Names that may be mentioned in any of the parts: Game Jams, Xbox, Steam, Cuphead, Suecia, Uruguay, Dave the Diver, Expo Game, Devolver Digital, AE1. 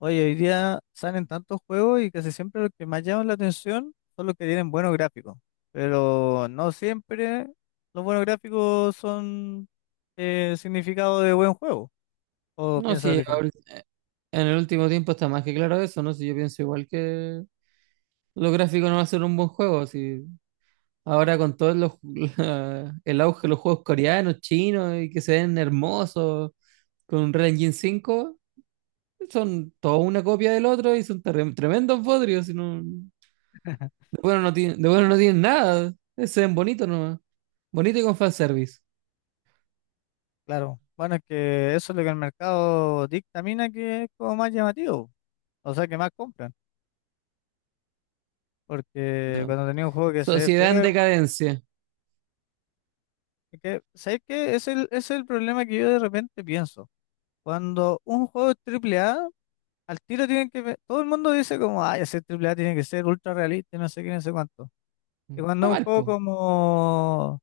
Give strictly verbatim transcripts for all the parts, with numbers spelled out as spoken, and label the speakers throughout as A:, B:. A: Oye, hoy día salen tantos juegos y casi siempre los que más llaman la atención son los que tienen buenos gráficos. Pero no siempre los buenos gráficos son eh, significado de buen juego. ¿O
B: No,
A: piensas
B: sí,
A: diferente?
B: ahorita- en el último tiempo está más que claro eso, ¿no? Si yo pienso igual que los gráficos no va a ser un buen juego, si ahora con todos los la- el auge de los juegos coreanos, chinos y que se ven hermosos con un Unreal Engine cinco, son toda una copia del otro y son terre- tremendos bodrios, y no- de bueno no tienen, de bueno no tienen nada, se ven bonitos nomás, bonito y con fanservice.
A: Claro. Bueno, es que eso es lo que el mercado dictamina que es como más llamativo. O sea, que más compran. Porque
B: No.
A: cuando tenía un juego que se ve
B: Sociedad en
A: feo, weón,
B: decadencia.
A: es que, ¿sabes qué? Es el, es el problema que yo de repente pienso. Cuando un juego es triple A. Al tiro tienen que ver. Todo el mundo dice como, ay, ese triple A tiene que ser ultra realista y no sé qué, no sé cuánto. Y cuando
B: Está
A: es un
B: mal,
A: juego
B: po.
A: como,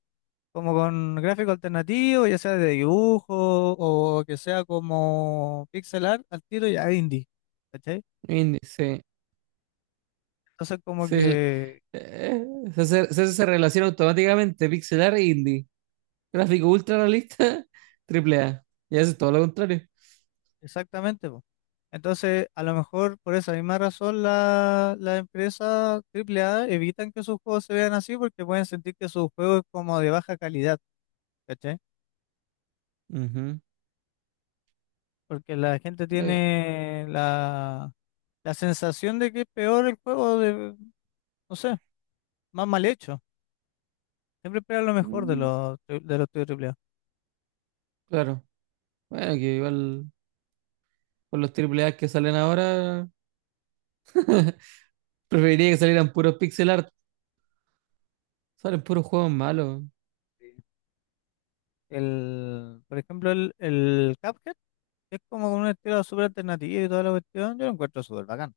A: como con gráfico alternativo, ya sea de dibujo o que sea como pixel art, al tiro ya es indie. ¿Cachai?
B: Y- Sí.
A: Entonces como
B: Sí,
A: que,
B: Eh, se hace, se hace esa relación automáticamente, pixelar e indie. Gráfico ultra realista, triple A. Y hace todo lo contrario.
A: exactamente, po. Entonces, a lo mejor por esa misma razón la- las empresas triple A evitan que sus juegos se vean así porque pueden sentir que su juego es como de baja calidad, ¿cachai?
B: Ujú.
A: Porque la gente
B: Eh,
A: tiene la, la sensación de que es peor el juego, de, no sé, más mal hecho. Siempre espera lo mejor de
B: mm,
A: los, tri- de los estudios triple A.
B: claro. Bueno, que igual con los triple A que salen ahora, preferiría que salieran puros pixel art. Salen puros juegos malos,
A: El, por ejemplo, el, el Cuphead es como un estilo súper alternativo y toda la cuestión. Yo lo encuentro súper bacán.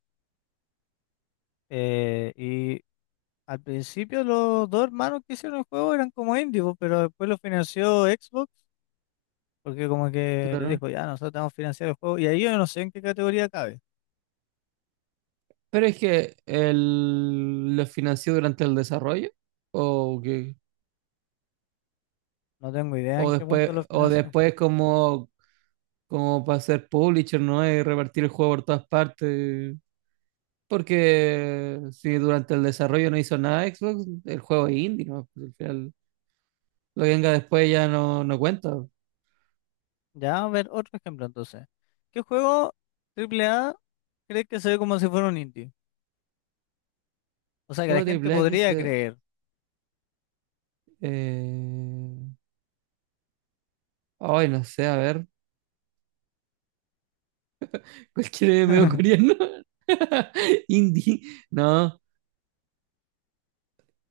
A: Eh, y al principio los dos hermanos que hicieron el juego eran como indies, po, pero después lo financió Xbox porque como que les
B: claro.
A: dijo, ya, nosotros te vamos a financiar el juego. Y ahí yo no sé en qué categoría cabe.
B: Pero es que el, los financió durante el desarrollo. O que,
A: No tengo idea
B: o
A: en qué
B: después,
A: punto lo
B: o
A: financió.
B: después como, como para ser publisher, ¿no? Y repartir el juego por todas partes. Porque si durante el desarrollo no hizo nada Xbox, el juego es indie, ¿no? Pues al final, lo que venga después ya no, no cuenta.
A: Ya, a ver, otro ejemplo entonces. ¿Qué juego triple A crees que se ve como si fuera un indie? O sea, que la
B: Juego de
A: gente
B: Black
A: podría
B: se- eh,
A: creer.
B: eh, ay, no sé, a ver. Cualquier medio coreano. Indie. No.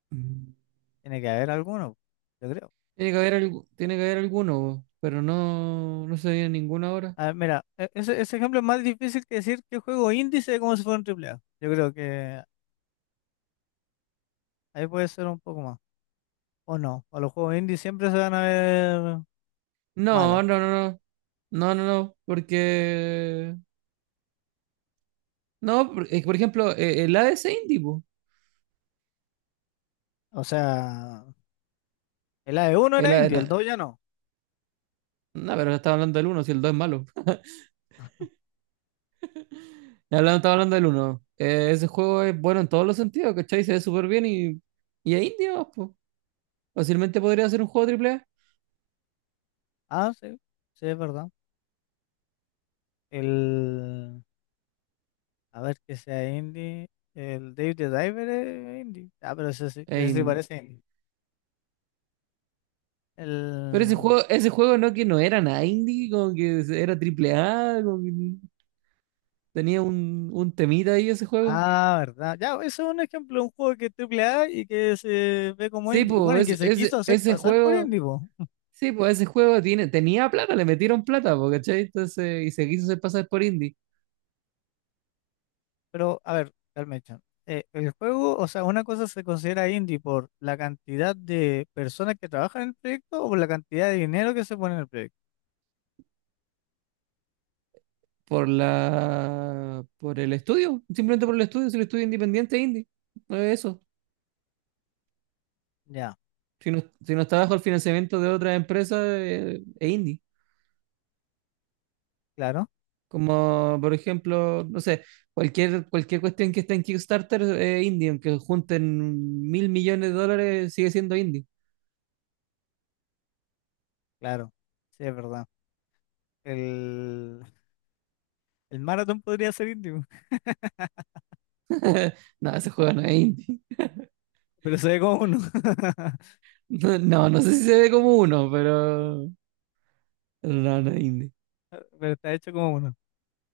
B: Tiene
A: Tiene que haber alguno, yo creo.
B: que haber, algu- tiene que haber alguno, bo, pero no, no se viene ninguno ahora.
A: A ver, mira, e- ese, ese ejemplo es más difícil que decir qué juego indie se ve como si fuera un triple A. Yo creo que ahí puede ser un poco más. O no, o los juegos indie siempre se van a ver malos.
B: No, no, no, no. No, no, no. Porque. No, por, eh, por ejemplo, eh, el A D C Indie, po.
A: O sea, el A E uno
B: El,
A: era indie, el
B: A-
A: dos ya no.
B: No, pero estaba hablando del uno, si el dos es malo. hablando- Estaba hablando del uno. Eh, ese juego es bueno en todos los sentidos, ¿cachai? Se ve súper bien y, y es indie, nomás, po. Fácilmente podría ser un juego triple A.
A: Ah, sí, sí, es verdad. El... A ver, que sea indie. El Dave the Diver es indie. Ah, pero ese sí,
B: e
A: ese sí
B: in-
A: parece indie.
B: Pero ese
A: El...
B: juego, ese juego no que no era nada indie, como que era triple A, como que tenía un, un temita ahí ese juego.
A: Ah, verdad. Ya, eso es un ejemplo, de un juego que es triple A y que se ve como
B: Sí,
A: indie. Bueno, y
B: pues,
A: que se
B: ese, ese,
A: quiso hacer
B: ese
A: pasar por
B: juego,
A: indie, po.
B: sí, pues ese juego tiene, tenía plata, le metieron plata, po, ¿cachai? Entonces, y se quiso hacer pasar por indie.
A: Pero, a ver, Carmen Chan, eh, el juego, o sea, una cosa se considera indie por la cantidad de personas que trabajan en el proyecto o por la cantidad de dinero que se pone en el proyecto.
B: Por la por el estudio, simplemente por el estudio, si el estudio es independiente es indie, no es eso.
A: Ya,
B: Si no, si no está bajo el financiamiento de otras empresas, eh, es indie.
A: claro,
B: Como por ejemplo, no sé, cualquier, cualquier cuestión que esté en Kickstarter es indie, aunque junten mil millones de dólares, sigue siendo indie.
A: claro. Sí, es verdad. El, el maratón podría ser indie.
B: No, ese juego no es indie.
A: Pero se ve como uno.
B: No, no, no sé si se ve como uno, pero pero no, no es indie.
A: Pero está hecho como uno.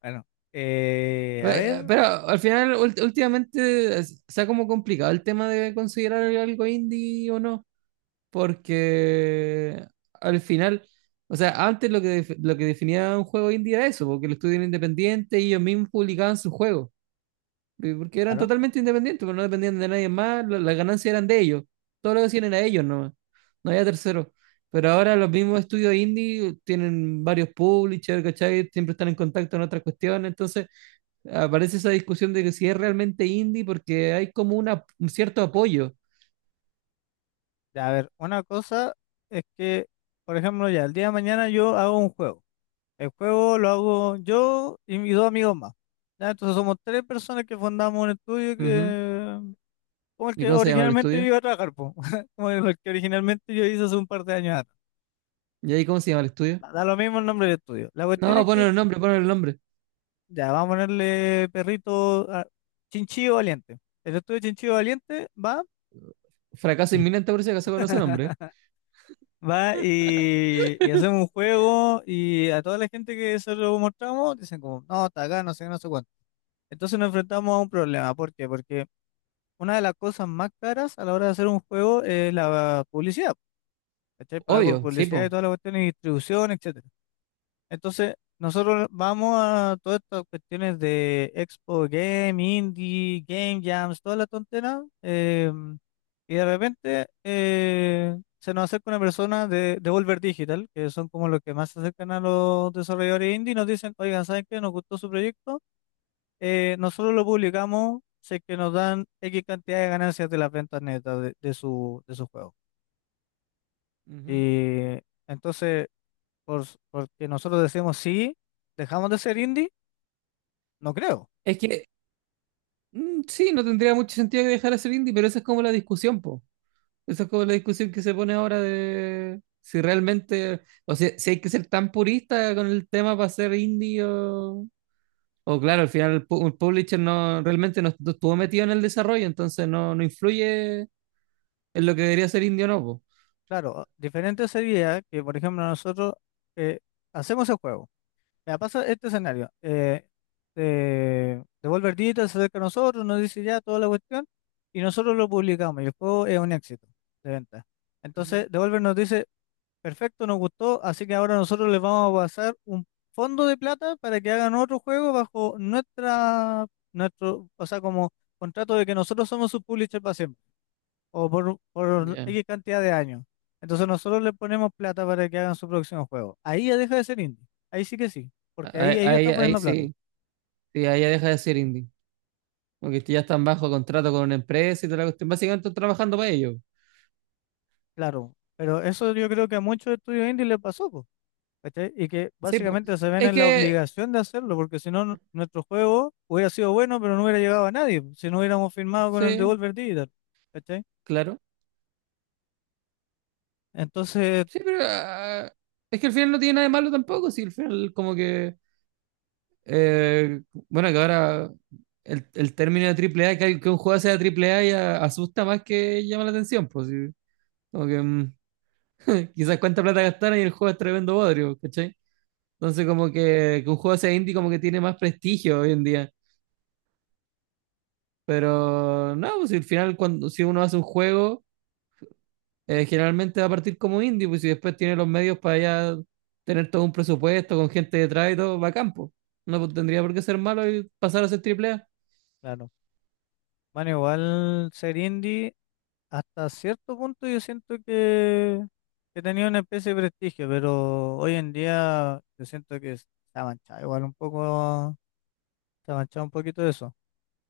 A: Bueno, eh, a
B: Eh,
A: ver,
B: Pero al final, ult- últimamente, es- se ha como complicado el tema de considerar algo indie o no, porque al final, o sea, antes lo que, def- lo que definía un juego indie era eso, porque el estudio era independiente y ellos mismos publicaban sus juegos, eh, porque eran
A: claro.
B: totalmente independientes, porque no dependían de nadie más, la- las ganancias eran de ellos, todo lo que hacían era ellos nomás, no había terceros. Pero ahora los mismos estudios indie tienen varios publishers, ¿cachai? Siempre están en contacto en otras cuestiones, entonces aparece esa discusión de que si es realmente indie, porque hay como una, un cierto apoyo.
A: Ya, a ver, una cosa es que, por ejemplo, ya el día de mañana yo hago un juego. El juego lo hago yo y mis dos amigos más. Ya, entonces somos tres personas que fundamos un estudio
B: Ujú.
A: que, como el
B: ¿Y
A: que
B: cómo se llama el
A: originalmente yo
B: estudio?
A: iba a trabajar, po. Como el que originalmente yo hice hace un par de años atrás.
B: ¿Y ahí cómo se llama el estudio?
A: Da da lo mismo el nombre del estudio. La cuestión
B: No,
A: es que,
B: ponen el nombre, ponen el nombre.
A: ya, vamos a ponerle perrito a Chinchillo Valiente. El estudio Chinchillo Valiente va
B: Fracaso inminente por si acaso con ese nombre.
A: Va y, y hacemos un juego y a toda la gente que se lo mostramos dicen como, no, está acá, no sé qué, no sé cuánto. Entonces nos enfrentamos a un problema. ¿Por qué? Porque una de las cosas más caras a la hora de hacer un juego es la publicidad. ¿Cachai? Pagar por
B: Obvio, sí,
A: publicidad y
B: po.
A: toda la cuestión de distribución, etcétera. Entonces, nosotros vamos a todas estas cuestiones de Expo Game, Indie, Game Jams, toda la tontera, eh, y de repente eh, se nos acerca una persona de, de Volver Digital, que son como los que más se acercan a los desarrolladores indie, y nos dicen, oigan, ¿saben qué? Nos gustó su proyecto, eh, nosotros lo publicamos, sé que nos dan X cantidad de ganancias de las ventas netas de, de su, de su juego.
B: Ujú.
A: Y entonces, por, porque nosotros decimos sí, dejamos de ser indie. No creo.
B: Es que mm, sí, no tendría mucho sentido que dejara ser indie, pero esa es como la discusión, po. Esa es como la discusión que se pone ahora de si realmente, o sea, si hay que ser tan purista con el tema para ser indie o, O claro, al final el, pu- el publisher no realmente no, no estuvo metido en el desarrollo, entonces no, no influye en lo que debería ser indie o no, po.
A: Claro, ah, diferente sería que, por ejemplo, nosotros eh, hacemos el juego. Me pasa este escenario. Eh, eh, Devolver Digital se acerca a nosotros, nos dice ya toda la cuestión y nosotros lo publicamos y el juego es un éxito de venta.
B: Ujú.
A: Entonces, Devolver nos dice, perfecto, nos gustó, así que ahora nosotros les vamos a pasar un fondo de plata para que hagan otro juego bajo nuestra, nuestro, o sea, como contrato de que nosotros somos su publisher para o por, por
B: Ya.
A: X cantidad de años. Entonces nosotros le ponemos plata para que hagan su próximo juego. Ahí ya deja de ser indie. Ahí sí que sí, porque ahí
B: Ahí,
A: ellos
B: ahí-
A: están
B: ahí
A: poniendo plata.
B: sí, sí, ahí ya deja de ser indie. Porque ya están bajo contrato con una empresa y toda la cuestión. Básicamente están trabajando para ellos.
A: Claro, pero eso yo creo que a muchos estudios indie les pasó, po, ¿cachai? Y que
B: Sí, pues.
A: básicamente se ven
B: Es
A: en la
B: que,
A: obligación de hacerlo, porque si no, nu- nuestro juego hubiera sido bueno, pero no hubiera llegado a nadie, po, si no hubiéramos firmado con el
B: sí,
A: Devolver Digital, ¿cachai?
B: claro.
A: Entonces,
B: Sí, pero ah, es que al final no tiene nada de malo tampoco. Sí, al final como que Eh, bueno, que ahora el, el término de triple A, que, al- que un juego sea triple A ya asusta más que llama la atención, pues sí. Como que mm, quizás cuánta plata gastaron y el juego es tremendo bodrio, ¿cachai? Entonces como que, que un juego sea indie como que tiene más prestigio hoy en día. Pero no, pues si al final cuando si uno hace un juego, eh, generalmente va a partir como indie, pues si después tiene los medios para ya tener todo un presupuesto con gente detrás y todo, va a campo. No pues, tendría por qué ser malo y pasar a ser triple A.
A: claro, van igual ser indie. Hasta cierto punto yo siento que, que tenía una especie de prestigio, pero hoy en día yo siento que se ha manchado igual un poco, se ha manchado un poquito eso,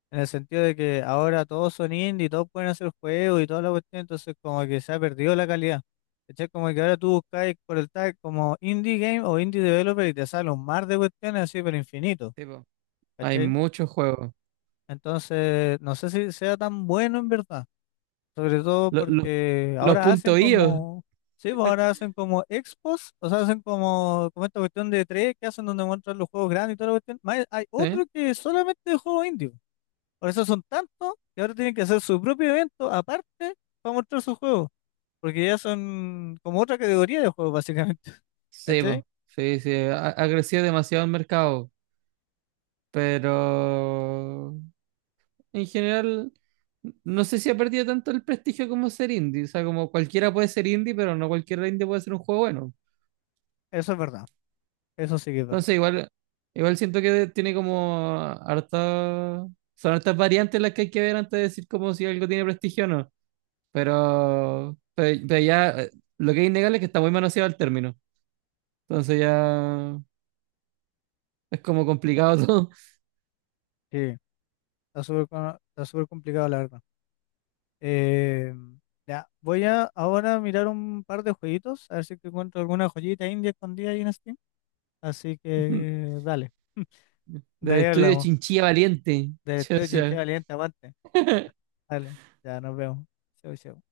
A: en el sentido de que ahora todos son indie, todos pueden hacer juegos y toda la cuestión, entonces como que se ha perdido la calidad. ¿Cachai? Como que ahora tú buscáis por el tag como indie game o indie developer y te sale un mar de cuestiones así, pero infinito,
B: Sí, po. Hay
A: ¿cachai?
B: muchos juegos.
A: Entonces, no sé si sea tan bueno en verdad. Sobre todo
B: Lo- lo-
A: porque
B: los
A: ahora hacen
B: puntos I O,
A: como, sí, pues ahora hacen como expos, o sea, hacen como, como esta cuestión de tres que hacen donde muestran los juegos grandes y toda la cuestión. Más, hay
B: ¿sí?
A: otro que es solamente de juegos indios. Por eso son tantos que ahora tienen que hacer su propio evento aparte para mostrar sus juegos, porque ya son como otra categoría de juegos, básicamente.
B: Sí,
A: ¿Cachai?
B: po. Sí, sí, ha, ha crecido demasiado el mercado, pero en general no sé si ha perdido tanto el prestigio como ser indie, o sea, como cualquiera puede ser indie, pero no cualquier indie puede ser un juego bueno.
A: Eso es verdad. Eso sí que es verdad.
B: Entonces, igual igual siento que tiene como harta son hartas variantes las que hay que ver antes de decir como si algo tiene prestigio o no, pero pero, pero ya eh, lo que es innegable es que está muy manoseado el término. Entonces ya es como complicado todo.
A: Sí, está súper co- está súper complicado, la verdad. Eh, ya, voy a ahora mirar un par de jueguitos, a ver si es que encuentro alguna joyita india escondida ahí en Steam. Así que dale, de
B: Del
A: ahí
B: estudio
A: hablamos.
B: Chinchilla Valiente.
A: De Estudio Chinchilla
B: Chucha.
A: Valiente, aguante. Dale, ya nos vemos. Chau, chau.